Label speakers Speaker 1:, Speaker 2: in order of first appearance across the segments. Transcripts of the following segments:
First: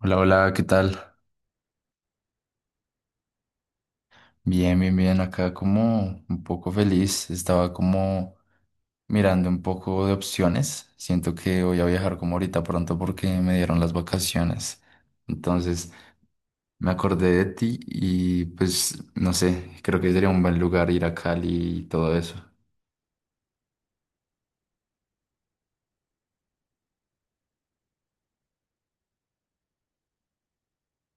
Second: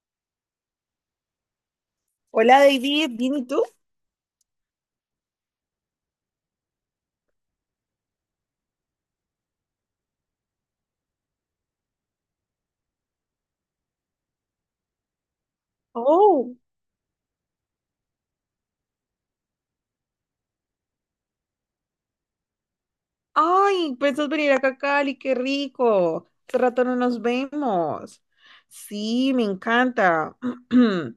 Speaker 1: Hola, hola, ¿qué tal?
Speaker 2: Hola David, ¿bien y tú?
Speaker 1: Bien, bien, bien. Acá como un poco feliz. Estaba como mirando un poco de opciones. Siento que voy a viajar como ahorita pronto porque me dieron las vacaciones. Entonces
Speaker 2: Oh,
Speaker 1: me acordé de ti y pues no sé, creo que sería un buen lugar ir a Cali y todo eso.
Speaker 2: ay, pensás venir acá a Cali, qué rico. Hace rato no nos vemos. Sí, me encanta.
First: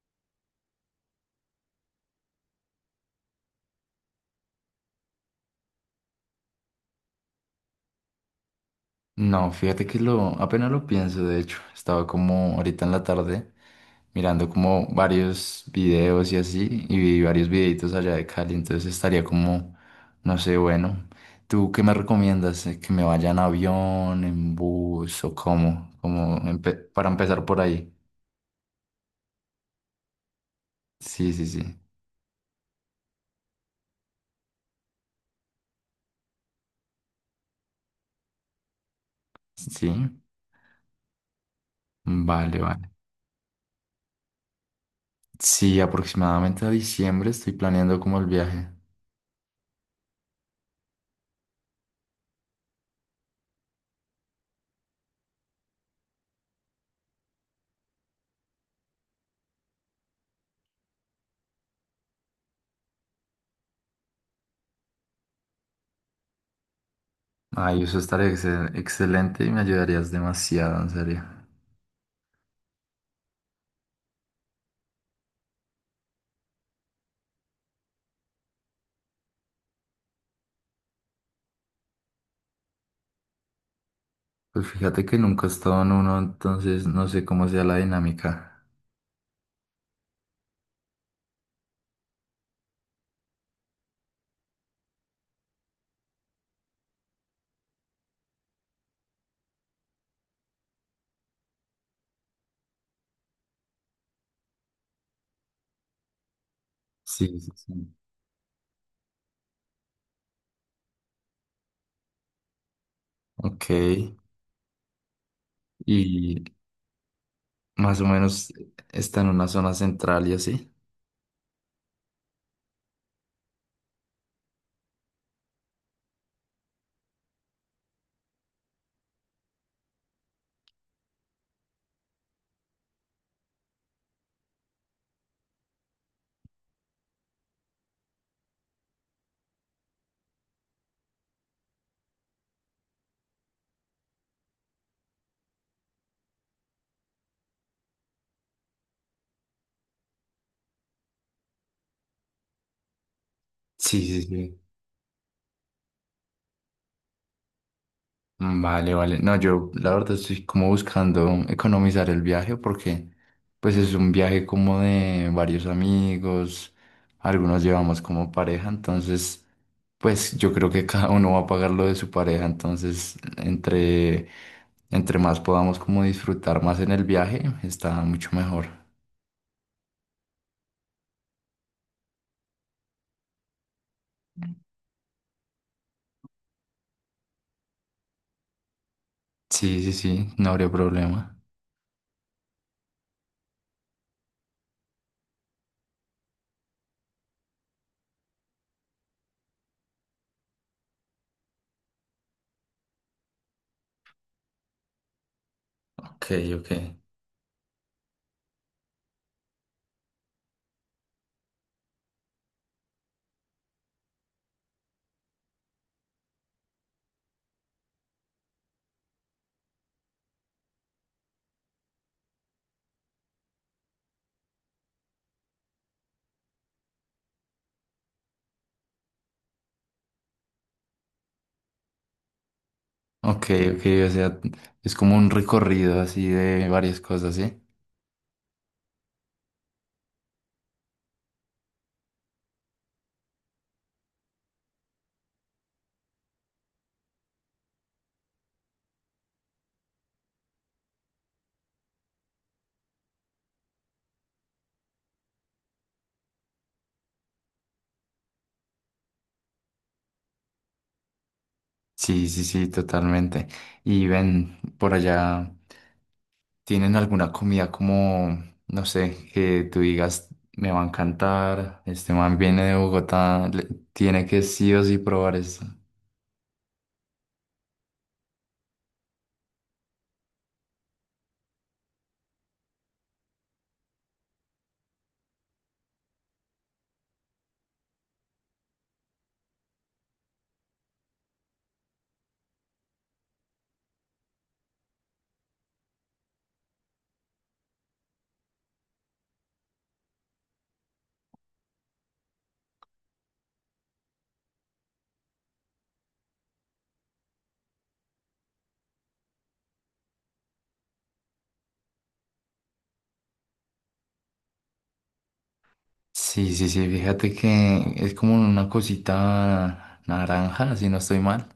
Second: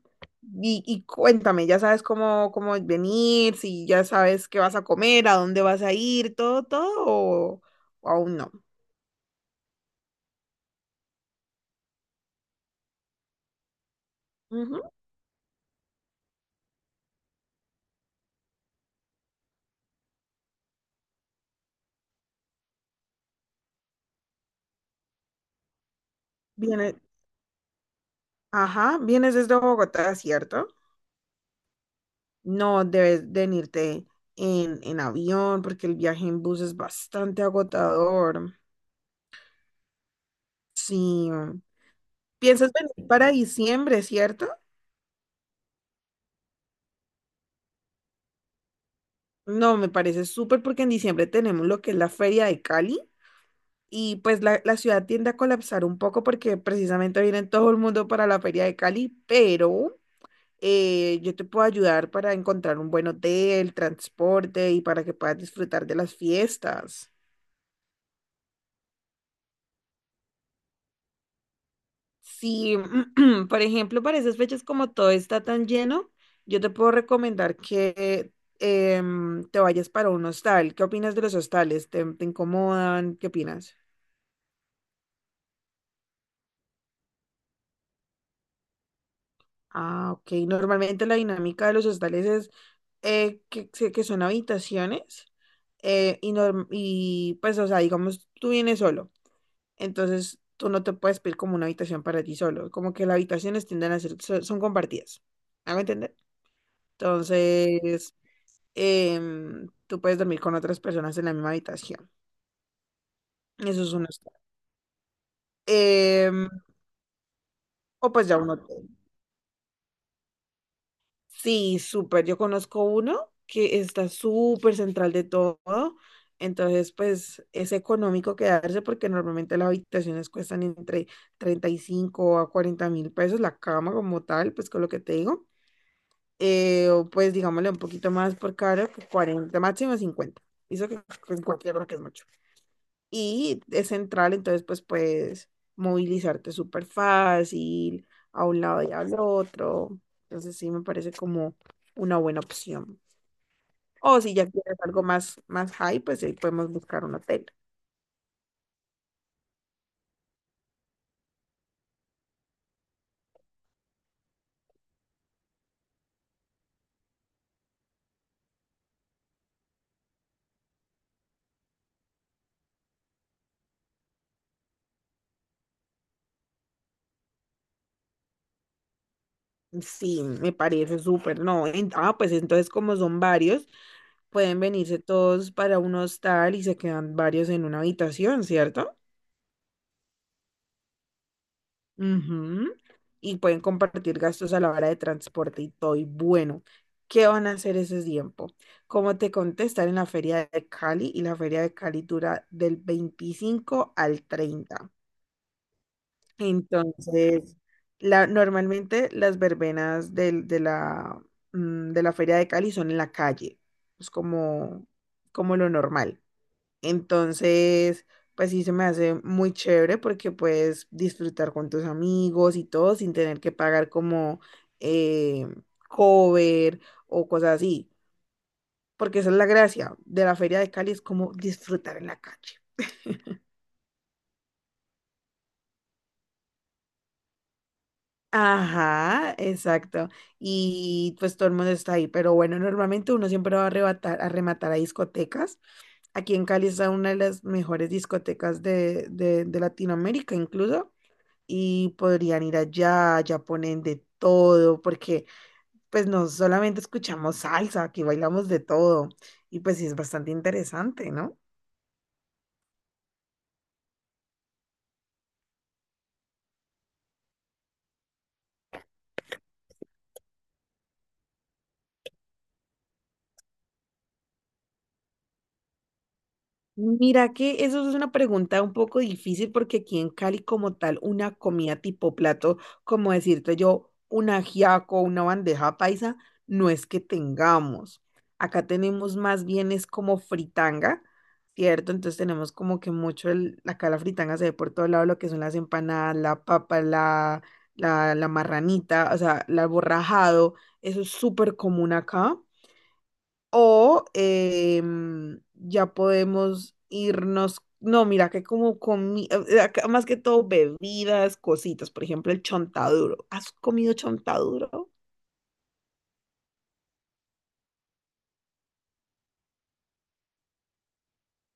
Speaker 2: Y cuéntame, ya sabes cómo venir, si ya sabes qué vas a comer, a dónde vas a ir, todo, todo, o aún no.
Speaker 1: No, fíjate que lo, apenas lo pienso, de hecho, estaba como ahorita en la tarde mirando como
Speaker 2: Ujú.
Speaker 1: varios videos y así, y vi varios videitos allá de Cali, entonces estaría como, no sé, bueno, ¿tú qué me recomiendas? ¿¿Que me vaya en avión, en bus o cómo? Como
Speaker 2: Vienes,
Speaker 1: para empezar por ahí.
Speaker 2: ajá, vienes desde Bogotá, ¿cierto?
Speaker 1: Sí, sí, sí.
Speaker 2: No debes venirte en avión porque el viaje en bus es bastante agotador.
Speaker 1: Sí,
Speaker 2: Sí.
Speaker 1: vale,
Speaker 2: ¿Piensas
Speaker 1: vale.
Speaker 2: venir para diciembre, cierto?
Speaker 1: Sí, aproximadamente a diciembre estoy planeando como el viaje.
Speaker 2: No, me parece súper porque en diciembre tenemos lo que es la Feria de Cali y pues la ciudad tiende a colapsar un poco porque precisamente viene todo el mundo para la Feria de Cali, pero yo te puedo ayudar para encontrar un buen hotel, transporte y para que puedas disfrutar de las fiestas.
Speaker 1: Ay, eso estaría excelente y me ayudarías demasiado, en serio.
Speaker 2: Si, por ejemplo, para esas fechas como todo está tan lleno, yo te puedo recomendar que te vayas para un hostal. ¿Qué opinas de los hostales? ¿Te incomodan? ¿Qué opinas?
Speaker 1: Pues fíjate que nunca he estado en uno, entonces no sé cómo sea la dinámica.
Speaker 2: Ah, ok. Normalmente la dinámica de los hostales es que son habitaciones y pues, o sea, digamos, tú vienes solo. Entonces, tú no te puedes pedir como una habitación para ti solo. Como que las habitaciones tienden a ser. Son compartidas. ¿Me hago entender?
Speaker 1: Sí, sí, sí.
Speaker 2: Entonces, tú puedes dormir con otras personas en la misma habitación.
Speaker 1: Ok.
Speaker 2: Eso es un hostal.
Speaker 1: Y
Speaker 2: Em,
Speaker 1: más o
Speaker 2: o pues ya un
Speaker 1: menos
Speaker 2: hotel.
Speaker 1: está en una zona central y así.
Speaker 2: Sí, súper. Yo conozco uno que está súper central de todo. Entonces, pues es económico quedarse porque normalmente las habitaciones cuestan entre 35.000 a 40.000 pesos, la cama como tal, pues con lo que te digo. O pues digámosle un poquito más por cara, que 40, máximo cincuenta. Eso que en cualquier hora que es mucho. Y es central, entonces pues puedes movilizarte súper fácil a un lado y al otro. Entonces sí me parece como una buena opción.
Speaker 1: Sí,
Speaker 2: O
Speaker 1: sí,
Speaker 2: si ya
Speaker 1: sí.
Speaker 2: quieres algo más high, pues ahí podemos buscar un hotel.
Speaker 1: Vale, vale. No, yo la verdad estoy como buscando economizar el viaje porque pues es un viaje como de varios amigos, algunos llevamos como pareja, entonces pues yo creo que cada uno va a pagar lo de su pareja, entonces entre, entre más podamos como disfrutar más en el viaje, está mucho mejor.
Speaker 2: Sí, me parece súper, no. Pues entonces como son varios, pueden venirse todos para un hostal y se quedan varios en una habitación, ¿cierto?
Speaker 1: Sí, sí, sí, no habría problema.
Speaker 2: Ujú. Y pueden compartir gastos a la hora de transporte y todo. Y bueno, ¿qué van a hacer ese tiempo? Como te conté, estar en la Feria de Cali, y la Feria de Cali dura del 25 al 30.
Speaker 1: Ok, ok.
Speaker 2: Entonces, normalmente las verbenas de la Feria de Cali son en la calle. Es como lo normal. Entonces, pues sí se me hace muy chévere porque puedes disfrutar con tus amigos y todo sin tener que pagar como eh, cover o cosas así. Porque esa es la gracia de la Feria de Cali, es como disfrutar en la calle.
Speaker 1: Ok, ok, o sea, es como un recorrido así de varias cosas, ¿sí?
Speaker 2: Ajá, exacto. Y pues todo el mundo está ahí. Pero bueno, normalmente uno siempre va a arrebatar, a rematar a discotecas. Aquí en Cali está una de las mejores discotecas de Latinoamérica, incluso. Y podrían ir allá, allá ponen de todo, porque pues no solamente escuchamos salsa, aquí bailamos de todo y pues sí es bastante interesante, ¿no?
Speaker 1: Sí, sí, sí, totalmente. Y ven, por allá, ¿tienen alguna comida como, no sé, que tú digas, me va a encantar, este man viene de Bogotá, le- tiene que sí o sí probar esto?
Speaker 2: Mira que eso es una pregunta un poco difícil porque aquí en Cali como tal una comida tipo plato, como decirte yo, un ajiaco, una bandeja paisa, no es que tengamos. Acá tenemos más bien es como fritanga, ¿cierto? Entonces tenemos como que mucho acá la fritanga se ve por todo lado, lo que son las empanadas, la papa, la marranita, o sea, el borrajado, eso es súper común acá. O ya podemos irnos, no, mira que como comida, más que todo bebidas, cositas, por ejemplo, el chontaduro. ¿Has comido chontaduro?
Speaker 1: Sí, sí, sí, fíjate que es como una cosita naranja, si no estoy mal.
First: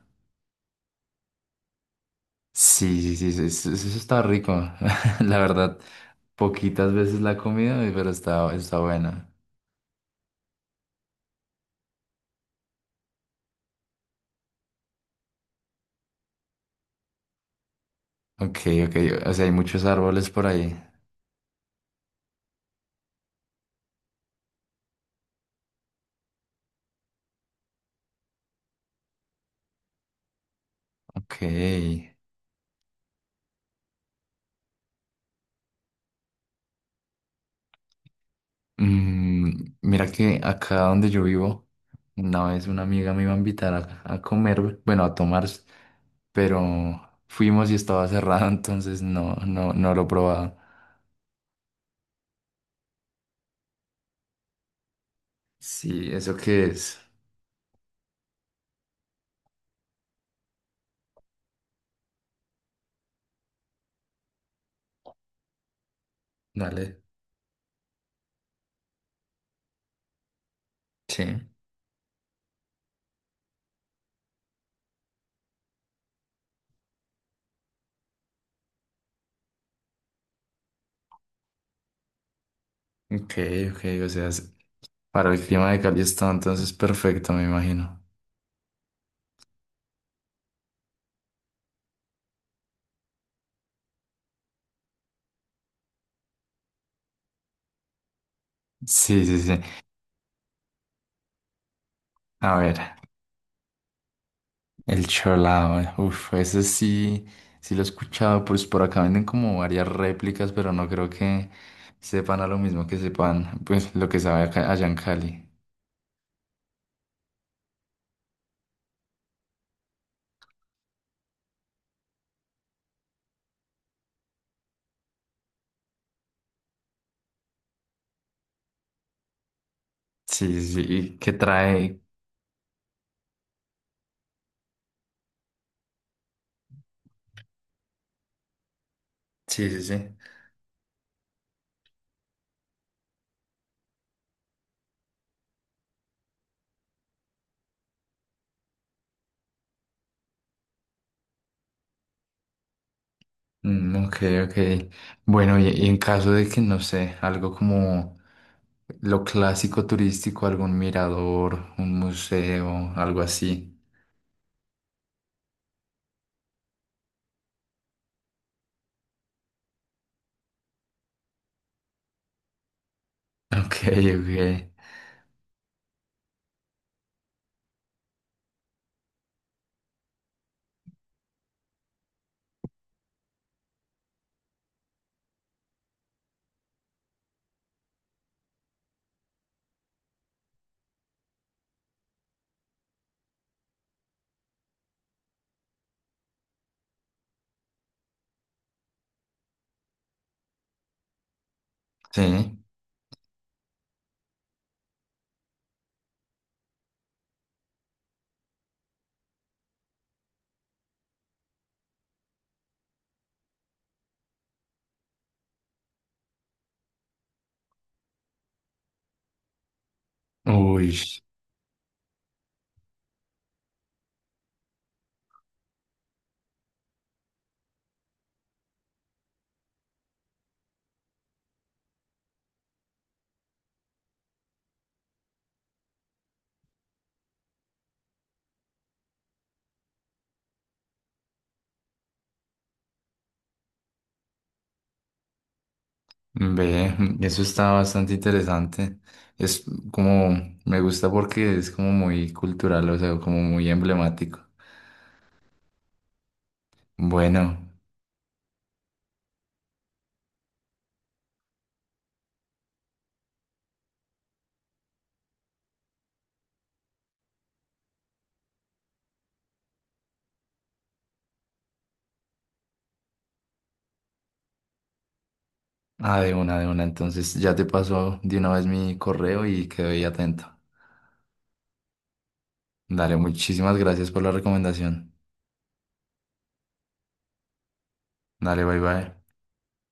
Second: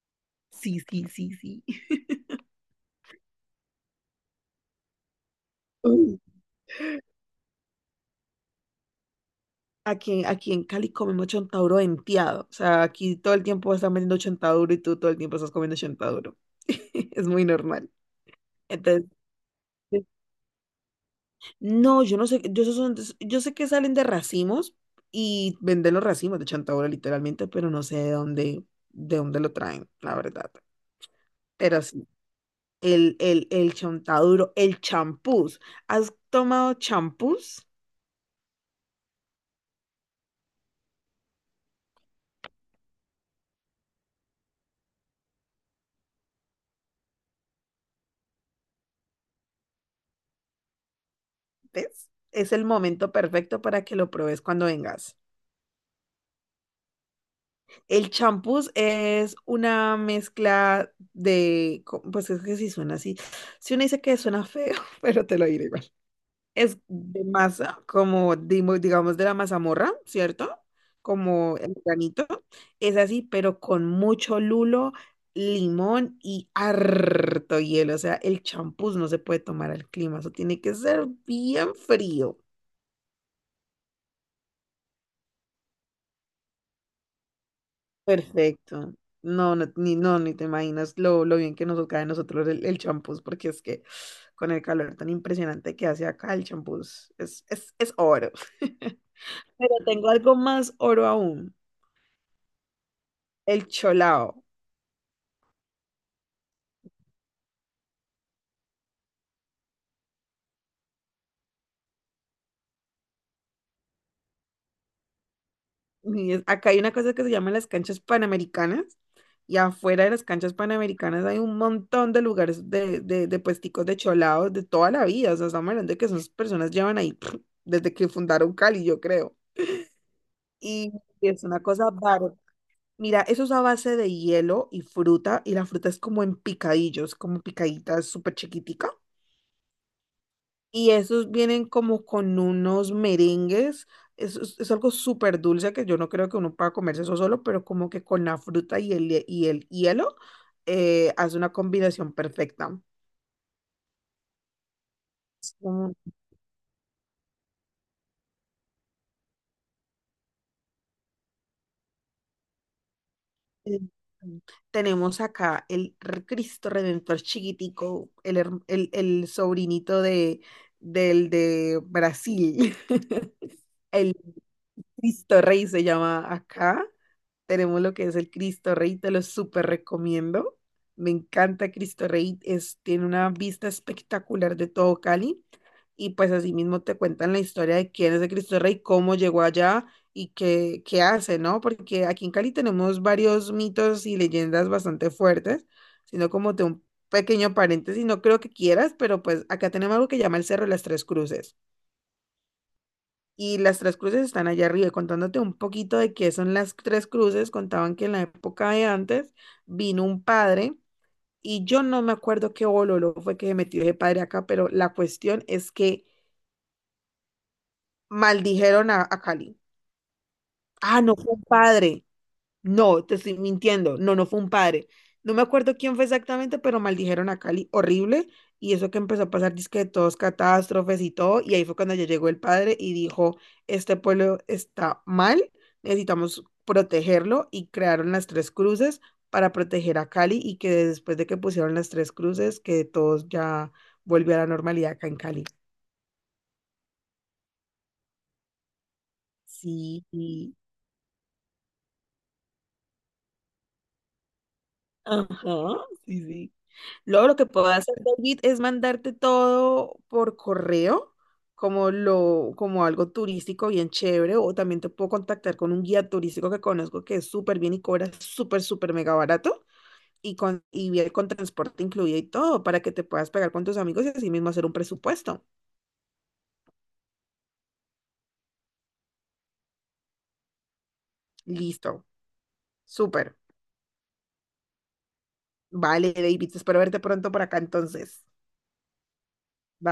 Speaker 2: Sí, sí, sí, sí.
Speaker 1: Sí, sí, sí, sí, eso está rico. La verdad,
Speaker 2: Uy.
Speaker 1: poquitas veces la he comido, pero está, está buena.
Speaker 2: Aquí en Cali comemos chontaduro venteado. O sea, aquí todo el tiempo están vendiendo chontaduro y tú todo el tiempo estás comiendo chontaduro. Es muy normal.
Speaker 1: Ok, ok,
Speaker 2: Entonces,
Speaker 1: o sea, hay muchos árboles por ahí.
Speaker 2: no, yo no sé, yo sé que salen de racimos y venden los racimos de Chantaura literalmente, pero no sé de dónde lo traen, la verdad.
Speaker 1: Ok.
Speaker 2: Pero sí, el Chontaduro, el champús. ¿Has tomado champús?
Speaker 1: Mm, mira que acá donde yo vivo, una vez una amiga me iba a invitar a comer, bueno, a tomar, pero fuimos y estaba cerrado, entonces no, no lo probaba.
Speaker 2: ¿Ves? Es el momento perfecto para que lo pruebes cuando vengas.
Speaker 1: Sí, ¿eso qué es?
Speaker 2: El champús es una mezcla pues es que si suena así, si uno dice que suena feo, pero te lo diré igual. Es
Speaker 1: Dale.
Speaker 2: de masa, como digamos de la mazamorra, ¿cierto?
Speaker 1: Sí.
Speaker 2: Como el granito. Es así, pero con mucho lulo, limón y harto hielo. O sea, el champús no se puede tomar al clima. Eso tiene que ser bien frío.
Speaker 1: Ok, ok, o sea, para el clima de Cali está entonces perfecto, me imagino.
Speaker 2: Perfecto. No, no, ni, no, ni te imaginas lo bien que nos cae a nosotros el champús, porque es que con el calor tan impresionante que hace acá, el champús es oro.
Speaker 1: Sí, sí, sí.
Speaker 2: Pero tengo algo más oro aún.
Speaker 1: A ver.
Speaker 2: El cholao.
Speaker 1: El cholao, uff, ese sí, sí lo he escuchado, pues por acá venden como varias réplicas, pero no creo que sepan a lo mismo que sepan, pues lo que sabe allá en Cali.
Speaker 2: Acá hay una cosa que se llama las canchas panamericanas y afuera de las canchas panamericanas hay un montón de lugares de puesticos de cholaos de toda la vida. O sea, estamos hablando de que esas personas llevan ahí desde que fundaron Cali, yo creo.
Speaker 1: Sí, sí,
Speaker 2: Y
Speaker 1: sí, y que
Speaker 2: es una cosa
Speaker 1: trae,
Speaker 2: bárbara. Mira, eso es a base de hielo y fruta y la fruta es como en picadillos, como picaditas súper chiquitica.
Speaker 1: sí, sí, sí.
Speaker 2: Y esos vienen como con unos merengues. Es algo súper dulce que yo no creo que uno pueda comerse eso solo, pero como que con la fruta y el hielo hace una combinación perfecta.
Speaker 1: Mm, ok, ok.
Speaker 2: Es
Speaker 1: Bueno, y
Speaker 2: como-
Speaker 1: en caso de que, no sé, algo como lo clásico turístico, algún mirador, un museo, algo así.
Speaker 2: eh, Tenemos acá Cristo Redentor chiquitico, el sobrinito del de Brasil.
Speaker 1: Ok,
Speaker 2: El
Speaker 1: ok.
Speaker 2: Cristo Rey se llama acá. Tenemos lo que es el Cristo Rey, te lo súper recomiendo. Me encanta Cristo Rey, tiene una vista espectacular de todo Cali. Y pues así mismo te cuentan la historia de quién es el Cristo Rey, cómo llegó allá y qué hace, ¿no? Porque aquí en Cali tenemos varios mitos y leyendas bastante fuertes, sino como de un pequeño paréntesis, no creo que quieras, pero pues acá tenemos algo que llama el Cerro de las Tres Cruces.
Speaker 1: Sí.
Speaker 2: Y las tres cruces están allá arriba. Contándote un poquito de qué son las tres cruces, contaban que en la época de antes vino un padre y yo no me acuerdo qué bololo fue que se metió ese padre acá, pero la cuestión es que maldijeron a Cali.
Speaker 1: Uy.
Speaker 2: Ah, no fue un padre. No, te estoy mintiendo. No, no fue un padre. No me acuerdo quién fue exactamente, pero maldijeron a Cali horrible. Y eso que empezó a pasar, disque de todos catástrofes y todo. Y ahí fue cuando ya llegó el padre y dijo, este pueblo está mal, necesitamos protegerlo. Y crearon las tres cruces para proteger a Cali y que después de que pusieron las tres cruces, que todos ya volvió a la normalidad acá en Cali.
Speaker 1: Ve, eso está bastante interesante. Es
Speaker 2: Sí,
Speaker 1: como, me gusta porque es como muy cultural, o sea, como muy emblemático.
Speaker 2: ajá, sí, sí. Luego lo que puedo
Speaker 1: Bueno,
Speaker 2: hacer, David, es mandarte todo por correo, como algo turístico bien chévere, o también te puedo contactar con un guía turístico que conozco que es súper bien y cobra súper, súper mega barato, y con, y viene con transporte incluido y todo, para que te puedas pegar con tus amigos y así mismo hacer un presupuesto.
Speaker 1: ah, de una, de una. Entonces ya te paso de una vez mi correo y quedo ahí atento.
Speaker 2: Listo,
Speaker 1: Dale,
Speaker 2: súper.
Speaker 1: muchísimas gracias por la recomendación.
Speaker 2: Vale, David, espero verte pronto por acá entonces.
Speaker 1: Dale, bye bye.
Speaker 2: Bye.